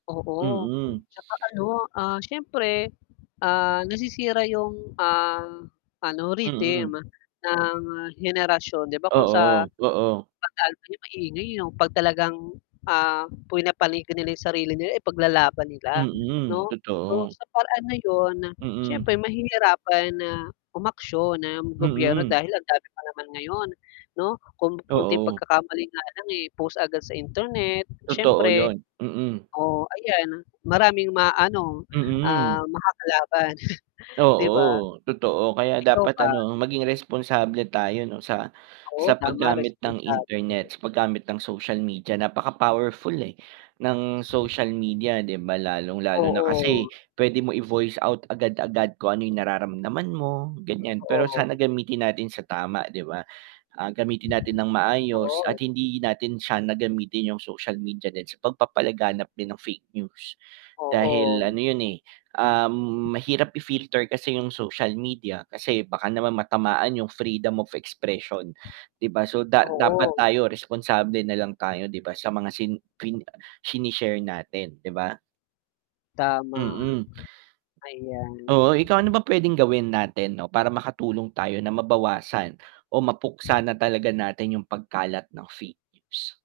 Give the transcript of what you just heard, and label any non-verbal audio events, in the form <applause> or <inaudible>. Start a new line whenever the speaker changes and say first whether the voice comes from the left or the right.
left: Oo.
right: Hmm.
left: 'Tsaka ano, ah, siyempre, ah, nasisira yung, uhm, ano, rhythm,
right: Mm.
left: ng henerasyon, 'di ba kung sa
right: Oo, oo.
left: <unintelligible> maingay, eh, yung 'pag talagang, ah, pinapanigan nila yung sarili nila, ipaglalaban nila.
right: Mm,
left: 'No? So,
right: totoo.
left: sa paraan na yun,
right: Mm.
left: siyempre mahihirapan na umaksyon ang gobyerno,
right: Mm.
left: dahil ang dami pa naman ngayon, 'no? Kung onting
right: Oo.
left: pagkakamali nga lang, eh, post agad sa internet,
right: Totoo
left: siyempre
right: yun, mm.
left: oh, ayan maraming maaano, ah,
right: Mm.
left: makakalaban <scoffs> 'di ba?
right: Oo, totoo, kaya
left: Ikaw
right: dapat
left: ba?
right: ano, maging responsable tayo 'no, sa
left: Oo,
right: sa pag
left: tama,
right: gamit ng
left: responsable.
right: internet, sa pag gamit ng social media, napaka powerful eh, ng social media, 'di ba, lalong-lalo na
left: Oo.
right: kasi p'wede mo i-voice out agad-agad kung ano yung nararamdaman mo, gan'yan. Pero
left: Totoo.
right: sana gamitin natin sa tama, 'di ba? Ah, gamitin natin ng maayos
left: Oo.
right: at hindi natin siya na gamitin yung social media din sa pag papalaganap din ng fake news. Dahil
left: Oo.
right: ano yun, eh, uhm, mahirap i-filter kasi yung social media, kasi baka naman matamaan yung "Freedom of expression." 'Di ba? So, da dapat
left: Oo.
right: tayo responsable nalang tayo 'di ba, sa mga sin fin shine-share natin, 'di ba?
left: Tama.
right: Mm.
left: Ayan.
right: Oo, ikaw ano ba p'wedeng gawin natin 'no, para makatulong tayo na mabawasan o mapuksa na talaga natin yung pagkalat ng fake news?